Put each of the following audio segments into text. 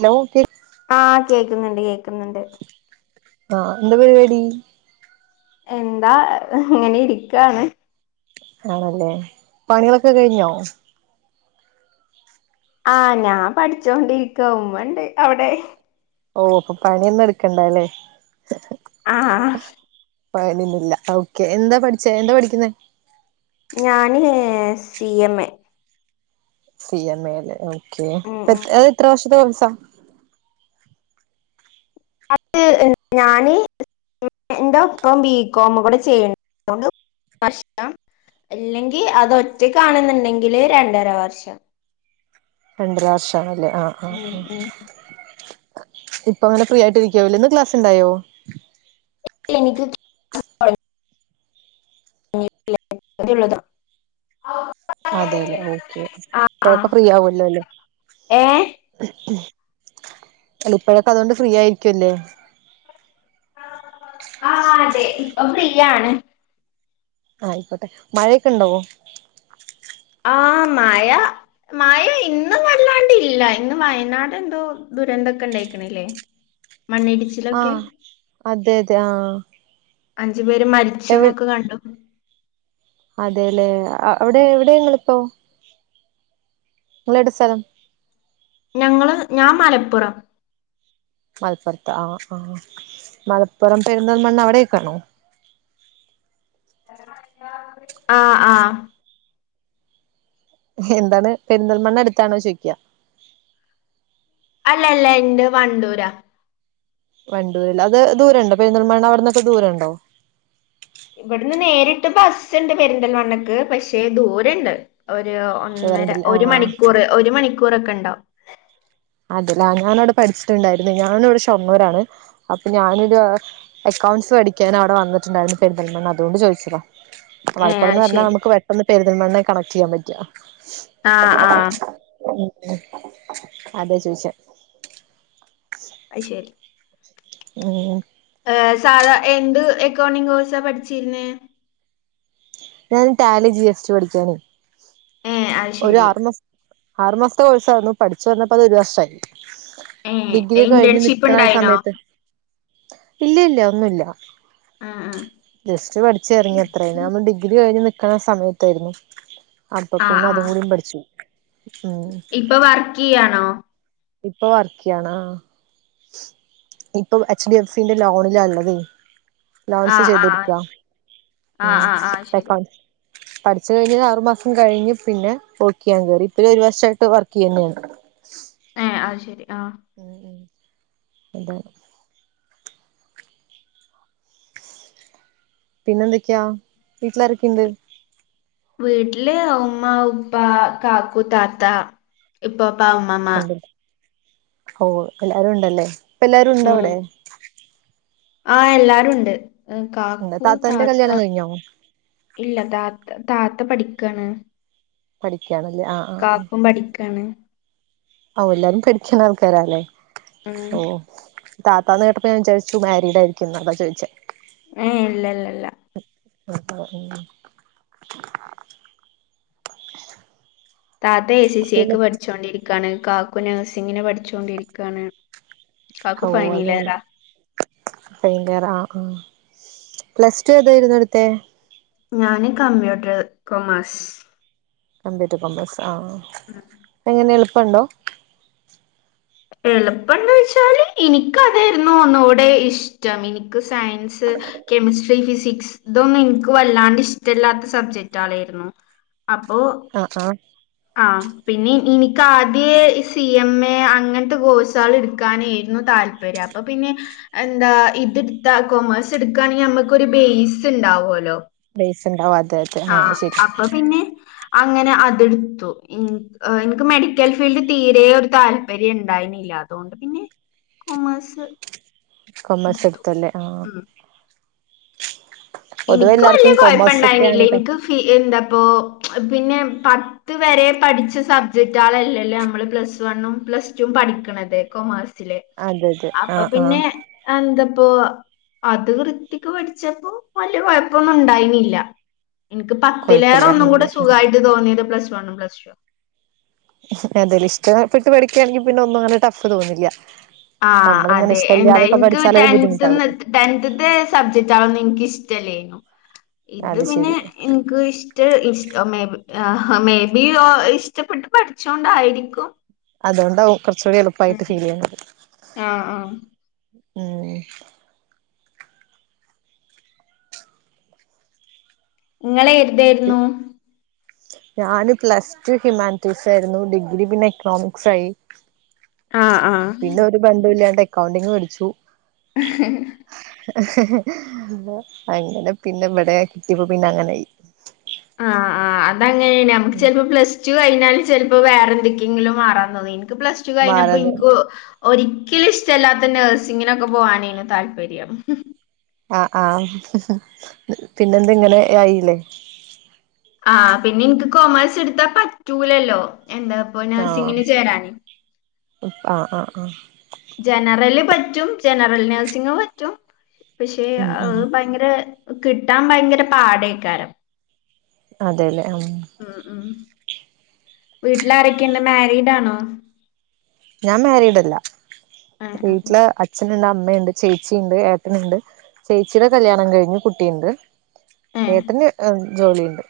Hello? ആഹ് കേക്ക്ന്നെണ്ട് കേക്ക്ന്നെണ്ട് ആഹ് എന്ത പരിപാടി എന്താ ഇങ്ങനെ ഇരിക്കാണ് ആണല്ലേ പണികളൊക്കെ കഴിഞ്ഞോ ആഹ് ഞാൻ പഠിച്ചോണ്ടിരിക്ക ഉമ്മണ്ട് അവിടെ ഓഹ് അപ്പൊ പണിയൊന്നും എടുക്കണ്ടാല്ലേ ആഹ് പണിയൊന്നില്ല ഓക്കെ എന്താ പഠിച്ചേ എന്താ പഠിക്കുന്നെ ഞാന് C M A C M ഏല് okay ഉം ഉം അത് എത്ര വർഷത്തെ കോഴ്സാ [unintelligible] ഞാന് അയ്ന്റെ ഒപ്പം ബി കോമും കൂടെ ചെയ്യണെണ്ട് അതുകൊണ്ട് [unintelligible] ഇല്ലെങ്കി അത് ഒറ്റക്കാണിന്നിണ്ടെങ്കില് രണ്ടര വർഷം രണ്ടര വർഷം ആണല്ലെ ആഹ് ആഹ് ഉം ആഹ് ഉം ഇപ്പങ്ങനെ ഫ്രീ ആയിട്ട് ഇരിക്കുവാവില്ലെ ഇന്ന് ക്ലാസ്സിണ്ടായോ [unintelligible] അതുള്ളതാ അതെല്ലേ ഓക്കെ ആഹ് ഇപ്പഴൊക്കെ ഫ്രീ ആവല്ലോ എല്ലേ ഏഹ് അല്ല ഇപ്പഴൊക്കെ അതുകൊണ്ട് ഫ്രീ ആയിരിക്കുവല്ലേ ആഹ് അതെ ഇപ്പ ഫ്രിയാണ് ആയിക്കോട്ടെ മഴേ‌ക്കിണ്ടോ ആഹ് മഴ മഴ ഇന്നു വല്ലാണ്ടില്ല ഇന്ന് വയനാട് എന്തോ ദുരന്തൊക്കെ ഇണ്ടായിക്ക ണില്ലേ മണ്ണിടിച്ചിലൊക്കെ ആഹ് അതെ അതെ ആഹ് അഞ്ചു പേര് മരിച്ചൂന്നൊക്കെ കണ്ടു അതേല്ലേ അഹ് അവിടെ എവിടെ നിങ്ങളിപ്പൊ ഇങ്ങളിടെ സ്ഥലം ഞങ്ങള്. ഞാൻ മലപ്പുറം. മലപ്പുറത്ത് ആഹ് ആഹ് മലപ്പുറം പെരുന്തൽമണ്ണ അവിടെയെക്കയാണോ. ആഹ് ആഹ് എന്താണ്. പെരിന്തൽമണ്ണ അടുത്താണോ ചോദിക്ക്യാ അല്ല അല്ല എന്റെ വണ്ടൂരാ വണ്ടൂരിൽ. അത് ദൂരെണ്ടോ പെരുന്തൽമണ്ണ അവിടന്നൊക്കെ ദൂരെണ്ടോ ഇവിടുന്ന് നേരിട്ട് ബസ്സിണ്ട് പെരിന്തൽമണ്ണക്ക് പക്ഷെ ദൂരെണ്ട് ഒര് ഒന്നര ദൂരണ്ടല്ലേ ആ ഒരു മണിക്കൂർ ഒരു മണിക്കൂറക്കെ എണ്ടാവും. അതെല്ല ഞാനവിടെ പഠിച്ചിട്ടുണ്ടായിരുന്നു ഞാനിവിടെ ഷൊർണ്ണൂരാണ് അപ്പൊ ഞാനിത് അക്കൗണ്ട്സ് പഠിക്കാൻ അവിടെ വന്നിട്ടിണ്ടായിരുന്നു പെരുന്തൽമണ്ണ അതുകൊണ്ട് ചോദിച്ചതാ ഏഹ് അത് മലപ്പുറംന്ന് പറഞ്ഞാ ശരി നമുക്ക് പെട്ടന്ന് പെരുന്തൽമണ്ണയെ കണക്ട് ചെയ്യാൻ പറ്റാ. ആഹ് ആഹ് ഉ അതെ ചോദിച്ചെ അത് ശരി ഉം ഏഹ് സാധാ എന്ത് അക്കൗണ്ടിങ് കോഴ്സാ പഠിച്ചിരുന്നേ ഞാൻ ടാലി ജി എസ് ടി പഠിക്കാനെ ഏഹ് അത് ശരി ഒരാറുമാ ആറുമാസത്തെ കോഴ്സായിരുന്നു പഠിച്ചു വന്നപ്പോ അത് ഒരു വർഷമായി ഏ ഡിഗ്രിക്കെ ഇന്റേൺഷിപ്പ് കഴിഞ്ഞ്നിക്കണ ആ ഉണ്ടായിനോ സമയത്ത് ഇല്ല ഇല്ല ഒന്നുമില്ല ആ ജസ്റ്റ് പഠിച്ചു ഇറങ്ങി അത്രേ ന ഡിഗ്ര കഴിഞ്ഞു നിക്കണ സമയത്തായിരുന്നു അപ്പൊ ആ ആ പിന്നെ ആ അതും കൂട പഠിച്ചു ഉം ഇപ്പൊ വർക്ക് ചെയ്യാണോ ഇപ്പൊ വർക്ക് ചെയ്യണ ആണോ ഇപ്പൊ എച്ച് ഡി എഫ് സിന്റെ ലോണിലാ ഉള്ളത് ആ ലോൺസ് ചെയ്ത് ആ കൊടുക്കുക ആ ഉം ആ ആ ഇപ്പൊ ശരി അക്കൗ പഠിച്ചു കഴിഞ്ഞൽ ആറുമാസം കഴിഞ്ഞ് പിന്നെ വർക്ക് ചെയ്യാൻ കയറി ഇപ്പ ഒരു വർഷമായിട്ട് വർക്ക് ചെയ്യ തന്നെയാണ് അത്ശരി ആഹ് ഉം ഉം. അതെ പിന്നെന്തൊക്കെയാ വീട്ടിലാരൊക്കെ ഉണ്ട് വീട്ടില് ഉമ്മ ഉപ്പാ കാക്കു താത്ത ഇപ്പപ്പ ഉമാമ്മ ഉണ്ട് ഓ എല്ലാരും ഉണ്ടല്ലേ ഇപ്പ എല്ലാരും ഉണ്ടോ അവിടെ ആഹ് എല്ലാരുണ്ട് കാക്കു താത്താന്റെ താത്ത കല്യാണം കഴിഞ്ഞോ ഇല്ല താത്ത താത്ത പഠിക്കാണ്. പഠിക്കാണല്ലേ ആഹ് കാക്കും പഠിക്കാണ് ഓ എല്ലാരും പഠിക്കുന്ന ആൾക്കാരല്ലേ ഉം ഓ താത്താന്ന് കേട്ടപ്പോ ഞാൻവിചാറിച്ചു മാരിഡ ആയിരിക്കുന്ന് അതാ ചോദിച്ചെ ഏ ഇല്ല ഇല്ല ഇല്ല നട്ട [unintelligible] താത്ത എ സി പിന്നെ സിയക്ക് പഠിച്ചുകൊണ്ടിരിക്കയാണ് കാക്കു നേഴ്സിങ്ങിന് പഠിച്ചുകൊണ്ടിരിക്കുകയാണ് ഓ അതെല്ലെ ഭയങ്കര ആഹ് ആഹ് പ്ലസ് ടു ഏതായിരുന്നു എടുത്തെ ഞാന് കമ്പ്യൂട്ടർ കൊമേഴ്സ് കമ്പ്യൂട്ടർ കോമേഴ്സ് ആ ഉം എങ്ങനൊണ് എളുപ്പമുണ്ടോ എളുപ്പന്ന് വെച്ചാല് എനിക്ക അതായിരുന്നു ഒന്നോടെ ഇഷ്ടം എനിക്ക് സയൻസ് കെമിസ്ട്രി ഫിസിക്സ് ഇതൊന്നും എനിക്ക് വല്ലാണ്ട് ഇഷ്ടമല്ലാത്ത സബ്ജക്റ്റ ആയിരുന്നു അപ്പോ ആ ഹ്ആഹ് ആഹ് പിന്നെ എനിക്കാദ്യ സി എം എ അങ്ങനത്തെ കോഴ്സാണ് എടുക്കാനായിരുന്നു താല്പ ര്യം അപ്പൊ പിന്നെ എന്താ ഇത് എടുത്താ കൊമേഴ്സ് എടുക്കാണെങ്കിൽ നമ്മുക്കൊരു ബേസ് ഉണ്ടാവോല്ലോ ബേസ്ണ്ടാവും അതെ അതെ ആഹ് ശരി അപ്പൊ പിന്നെ അങ്ങനെ അത്‌ എടുത്തു എനിക്ക് മെഡിക്കൽ ഫീൽഡിൽ തീരെ ഒരു താല്പര്യം ഉണ്ടായിരുന്നില്ല അതുകൊണ്ട് പിന്നെ കൊമേഴ്സ് കോമേഴ്സ് ഇട് എടുത്തു തു അല്ലേ ആഹ് ഉം പൊതുവെ എനിക്ക് വലിയ എല്ലാർക്കും കുഴപ്പ കൊമേഴ്സ് ഒക്കെയാണ് ഇണ്ടായിനില്ല എനിക്ക് ടഫ് ഫീ എന്താപ്പോ പിന്നെ പ പത്ത് വരെ പഠിച്ച സബ്ജക്ട് ആളല്ലല്ലേ നമ്മള് പ്ലസ് വണ്ണും പ്ലസ് ടും പഠിക്കണത് കൊമേഴ്സ് സിലെ അതെ അതെ അപ്പൊ ആഹ് ആഹ് പിന്നെ എന്താപ്പോ അത് വൃത്തിക്ക് പഠിച്ചപ്പോ വല്ല്യ കോഴപ്പൊന്നുണ്ടായിന്നില്ല ഇൻക്ക് പത്തിലേറെ കൊഴപ്പില്ല ഒന്നും കൂടെ സുഖായിട്ട് തോന്നിയത് പ്ലസ് വണ്ണും, പ്ലസ്ടുവാ അതേല ഇഷ്ടപ്പെട്ട് പഠിക്കാണെങ്കി പിന്നെയൊന്നും അങ്ങനെ ടഫ് തോന്നില്ല്യ ആഹ് അതെ എന്താ ഇൻക്ക് ടെൻത്ത്ന്ന്ത്ര ബുദ്ധിമുട്ടാകും ടെൻത്ത്ത്തെ സബ്ജക്ടാണൊന്നും ഇൻക്കിഷ്ടല്ലേനു ഇത് അത് പിന്നെ ശരി ഇന് ക്ക് ഇഷ്ട ഇഷ മേ ബി മേ ബി ഇഷ്ടപ്പെട്ട് പഠിച്ചോണ്ടായിരിക്കും അതോണ്ടാവും കൊറച്ചുകൂടി ഉം എളുപ്പായിട്ട് ഫീലെയ്യുന്നത് ആ ആ ഉം ഇങ്ങളേതേരുന്നു ഞാന് പ്ലസ് ടു ഹ്യുമാനിറ്റീസായിരുന്നു ഡിഗ്രി പിന്നെ എക്കണോമിക്സായി ആഹ് ആഹ് പിന്നൊരു ബഡുല്ലാണ്ട് അക്കൗണ്ടിങ് പഠിച്ചു [inaudible] അങ്ങനെ പിന്നെ ഇവിടെത്തിയപ്പോ പിന്നെ അങ്ങനെയായി ആഹ് ആ അതങ്ങനേണ് നമ്മക്ക് ചെലപ്പോ പ്ലസ് ടു ടു കഴഞ്ഞാല് ചെലപ്പോ വേറെന്തൊക്കെങ്കിലും മാറാൻ തോന്നും ഇൻക്ക് പ്ലസ്ടു കഴിഞ്ഞപ്പോ മാറത് ഇൻക്ക് ഒരിക്കലും ഇഷ്ടല്ലാത്ത നഴ്സിങ്ങിനൊക്കെ പോവാനേനു താല്പര്യം ആഹ് ആഹാ പിന്നെന്തെയിങ്ങനെ ആയില്ലേ? ആഹ് പിന്നെൻക്ക് കൊമേഴ്സ്ട്ത്താ പറ്റൂലല്ലോ? എന്താ ഇപ്പൊ ആഹ ആഹ നഴ്സിങ്ങിന് ചേരാന് ആഹ ആഹ ജനറല് പറ്റും ജനറൽ നേഴ്സിങ് പറ്റും പക്ഷെ ഉം ഉം അത് ഭയങ്കര കിട്ടാൻ ഭയങ്കര പാടേക്കാരം അതേലെ? ഉം ഉം ഉം വീട്ടിലാരൊക്കെണ്ട് മാരിഡാണോ? ഞാൻ മാരീഡല്ല ആഹ് ആഹ് വീട്ടില് അച്ച നുണ്ട്, അമ്മയുണ്ട്, ചേച്ചിയ്ണ്ട്, ഏട്ടന്ണ്ട്, ചേച്ചിയുടെ കല്യാണം കഴിഞ്ഞ് കുട്ടിയുണ്ട് ഏഹ് ഏട്ടന് ജോലിയ്ണ്ട്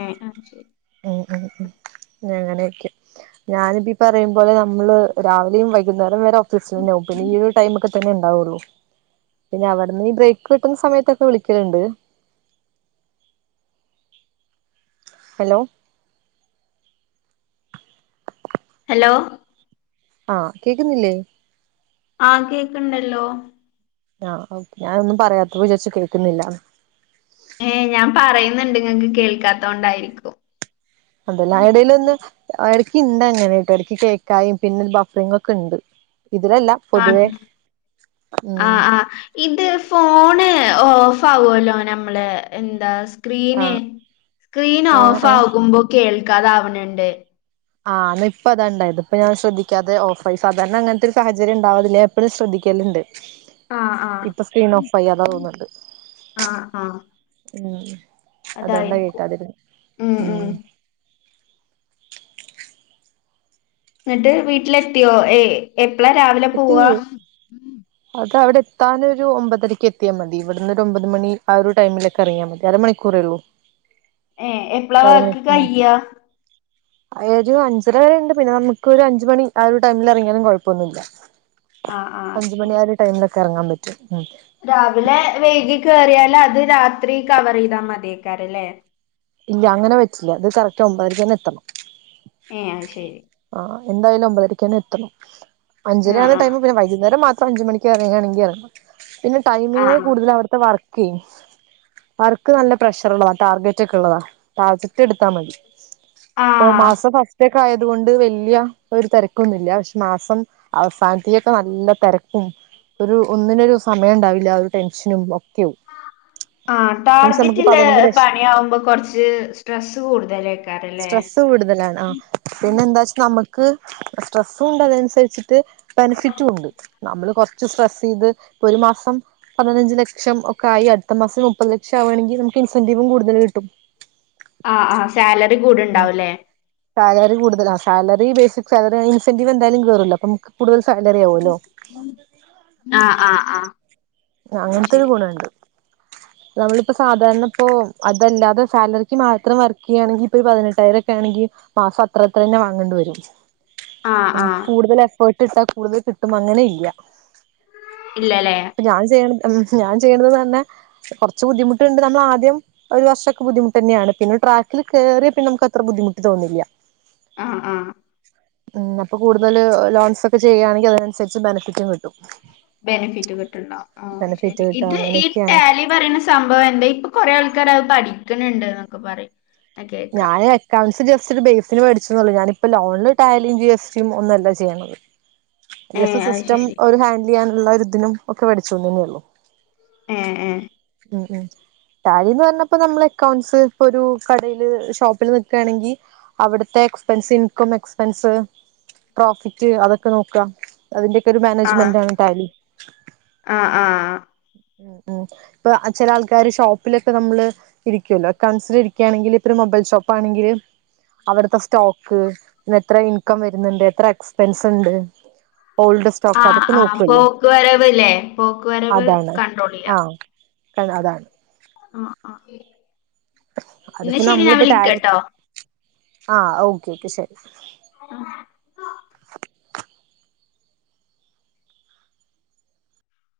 ഏഹേ അഹ് ശെരി ഉം ഉം ഉം അങ്ങനെയെക്കെ ഞാനിപ്പയീ പറയുംപോലെ നമ്മള് രാവിലെയും വൈകുന്നേരം വരെ [unintelligible] ണ്ടാവും പിന്ന ഈയൊരു ടൈമൊക്കെ തന്നെണ്ടാവൊള്ളു പിന്നെ അവിടുന്ന് ഈ ബ്രേക്ക് കിട്ടുന്ന സമയത്തൊക്കെ വിളിക്കലണ്ട് ഹലോ ഹലോ ആഹ് കേക്ക്ന്നില്ലേ? ആഹ് കേക്ക്ണ്ടല്ലോ ആ ഓക്കെ ഞാനൊന്നും പറയാത്തപ്പ വിചാരിച്ചു കേൾക്കുന്നില്ലാന്ന്‌ ഏ് ഞാൻ പറയുന്നുണ്ട് ഇങ്ങക്ക് കേക്കാത്തോണ്ടായിരിക്കും അതേലേ? എടയിലൊന്ന് എടക്കിണ്ടങ്ങനെട്ടോ എടക്കി കേക്കായിം പിന്നെ ബഫറിങ്ങാക്കെണ്ട് ഇതിലെല്ലാ ആഹ് ആഹ ആഹാ ഇത് ഫോണ് ഓഫാവൊല്ലോ നമ്മള് എന്താ സ് ക്രീന് ആഹ് സ്ക്രീൻ ആഹ് ആഹ് ഓഫാകുമ്പോ കേൾക്കാതാവ്ണ് ണ്ട് ആഹ് ഇന്നായിപ്പതാണ്ടായത് ഇപ്പ ഞാൻ ശ്രദ്ധിക്കാതെ ഓഫായി സാധാരണ അങ്ങനത്തെരു സാഹചര്യണ്ടാവല്ലില്ല ഞാ എപ്പഴും ശ്രദ്ധിക്കല്ണ്ട് ആ ആ ഇപ്പം സ്ക്രീനോഫായി അതാ തോന്നുണ്ട് ആഹ് ആഹാ ഉം അതൊണ്ടാ കിട്ടാതെയിരുന്നേ ഉം. എന്നിട്ട് വീട്ടിലെത്തിയോ ഏ എപ്പളാ രാവിലെ എത്തി പോവാ. [inaudible] അത് അവിടെ എത്താനൊരു ഒമ്പതരക്ക് എത്തിയാൽ മതി. ഇവിടുന്നൊരു ഒമ്പത് മണി ആ ഒരു ടൈമിലൊക്കെ ഇറിങ്ങിയാ മതി. അരമണിക്കൂറേ ഒള്ളൂ. ഏ എപ്പളാ വർക്ക് [unintelligible] കയ്യാ ഒരു അഞ്ചര വരെ ഉണ്ട്, പിന്നെ നമുക്ക് ഒരു അഞ്ചു മണി ആ ഒരു ടൈമില് എറങ്ങിയാലും കുഴപ്പൊന്നുമില്ല. ആ ആ അഞ്ചുമണി ശരി ആ ഒരു ടൈമിലൊക്കെ ഇറങ്ങാൻ പറ്റും ഉം. രാവിലെ വൈഗി കയറിയാൽ അത് രാത്രി കവറ് ചെയ്താൽ മതിയാകാരംല്ലേ. ഇല്ല അങ്ങനെ പറ്റില്ല ഇത് കറക്റ്റ് ഒമ്പതരക്കന്നെ എത്തണം. ഏ അഹ് ശെരി. ആ എന്തായാലും ഒമ്പതരക്കെന്നെ എത്തണം. അഞ്ചര ആ ആണ് ആ ടൈം പിന്നെ വൈകുന്നേരം മാത്രം അഞ്ചു മണിക്ക്, [unintelligible] പിന്നെ ആ ടൈമിങ്ങ് കൂടുതൽ അവിടുത്തെ വർക്കെയ്യും. വർക്ക് നല്ല പ്രഷർള്ളതാ ടാർഗറ്റ് ഒക്കെ ഉള്ളതാ. ടാർഗറ്റ് എടുത്താൽ മതി. ആ ഓ ആ മാസം ഫസ്റ്റകെ ആയ തുകൊണ്ട് വല്യ ഒരു തിരക്കൊന്നുല്ല, പക്ഷെ മാസം അവസാനത്തേക്ക് നല്ല തെരക്കും, ഒരു ഒന്നിനും ഒരു സമയം ഉണ്ടാവില്ല ഒരു ടെൻഷനും ഒക്കെയാവും. ആ മീൻസ് നമുക്ക് ടാർഗറ്റുള്ള പതിനഞ്ച് ലക്ഷം പണിയാകുമ്പോ കുറച്ച് സ്ട്രെസ്സ് കൂടുതല്ലയികാരംല്ലേ. സ്ട്രെസ്സ് കൂടുതലാണ് ആ. പിന്നെ എന്താ വെച്ച നമ്മുക്ക് സ്ട്രെസ്സുംണ്ട് അതനുസരിച്ചിട്ട് ബെനിഫിറ്റും ഉണ്ട്. നമ്മള് കൊറച്ച് സ്ട്രെസ്സ് ചെയ്ത് ഇപ്പൊ ഒരു മാസം, പതിനഞ്ച് ലക്ഷം ഒക്കെ ആയി അടുത്ത മാസം മുപ്പത് ലക്ഷം ആവാണെങ്കിൽ നമുക്ക് ഇൻസെന്റീവും കൂടുതൽ കിട്ടും. ആ ആ സാലറി കൂടിണ്ടാവുല്ലേ. സാലറി കൂടുതലാ. സാലറി ബേസിക് സാലറി ഇൻസന്റീവ് എന്തായാലും കേറല്ലോ, അപ്പൊ നമക്ക് കൂടുതൽ സാലറി ആവുല്ലോ. ആഹ് ആ ആ. അത് അങ്ങൻത്തെരു ശരി ഗുണണ്ട്. നമ്മളിപ്പോ സാധാരണ ഇപ്പോ അതല്ലാതെ സാലറിക്ക് മാത്രം വർക്ക് ചെയ്യുകയാണെങ്കി, ഇപ്പൊ പതിനെട്ടായിരംക്കെ ആണെങ്കി, മാസം അത്ര തന്നെ വാങ്ങേണ്ടി വരും. ആ ആ നമക്ക് കൂടുതൽ എഫേർട്ട് ഇട്ടാ കൂടുതൽ കിട്ടും അങ്ങനെ ഇല്ല. ഇല്ലാല്ലേ. ഞാൻ ചെയ്യണത് ഞാൻ ചെയ്യണതന്നെ കൊറച്ച് ബുദ്ധിമുട്ടുണ്ട്. നമ്മള് ആദ്യം ഒരു വർഷൊക്ക ബുദ്ധിമുട്ടന്നെയാണ്. പിന്നെ ട്രാക്കിൽ കേറിയ പിന്നെ നമക്ക് അത്ര ബുദ്ധിമുട്ട് തോന്നില്ല. ആഹ് ആ. ഉം അപ്പൊ കൂടുതല് ലോൺസ് ഒക്കെ ചെയ്യുകയാണെങ്കിൽ അതിനനുസരിച്ച് ബെനിഫിറ്റും കിട്ടും. ബെനിഫിറ്റ് കിട്ടുണ്ടോ ആ ബെനിഫിറ്റ് ശെരി. കിട്ടും ഇത് ഈ അങ്ങനെയൊക്കെയാണ് ടാലി പറയണ സംഭവം എന്താ, ഇപ്പൊ കൊറെ ആൾകാര് അത് പഠിക്ക്ണണ്ട് എന്നൊക്കെ പറയും. ഞാൻ കേക്കാം ഞാന് കൗൺസ് ജസ്റ്റ് ഒരു ബേസിന് പഠിച്ച്ന്നോള്ളൂ. ഞാനിപ്പ ലോണില് ടാലിയും ജി എസ് ടി ഒന്നും അല്ല ചെയുന്നത്. ഏ ജസ്റ്റ്‌ അത് സിസ്റ്റം ശരി ഒരു ഹാൻഡിൽ ചെയ്യാനുള്ള ഒരുതിനും ഒക്കെ പഠിച്ചുന്നന്നെ ഒള്ളു. ഏഹ് ഏ. ഉം ഉം ടാലിന്ന് പറഞ്ഞ പ്പ നമ്മള് അക്കൗണ്ട്സ് ഇപ്പൊരു ക ടയില് ഷോപ്പില് നിക്കേണെങ്കി അവിടുത്തെ എക്സ്പെൻസ് ഇൻകം എക്സ്പെൻസ്, പ്രോഫിറ്റ് അതൊക്കെ നോക്ക അതിന്റെയോക്കെ ഒരു മാനേജ്മെന്റണ് ടാലി. ആഹ് ആ. ഉം ഉം ഇപ്പൊ ചില ആൾക്കാര് ഷോപ്പിലൊക്കെ നമ്മള് ഇരിക്കല്ലോ കൺസില ക്കാണെങ്കില് ഇപ്പം മൊബൈൽ ഷോപ്പാണെങ്കില്, അവിടുത്തെ സ്റ്റോക്ക് ഇന്ന് എത്ര ഇൻകം വരുന്നുണ്ട് എത്ര എക്സ്പെൻസ് ഉണ്ട് ഓൾഡ്സ് ആ ആ പോക്ക് വരവ് ലേ പോക്ക് വരവ് കണ്ട്രോൾ ചെയ്യ കണം അതാണ് ആ ആ എന്നാ അതിപ്പോ ശരി ഞാൻ നമ്മളിപ്പോ ടാലി വിളിക്കട്ടോ ആഹ് ഓക്കെ ഓക്കെ ശരി ഉം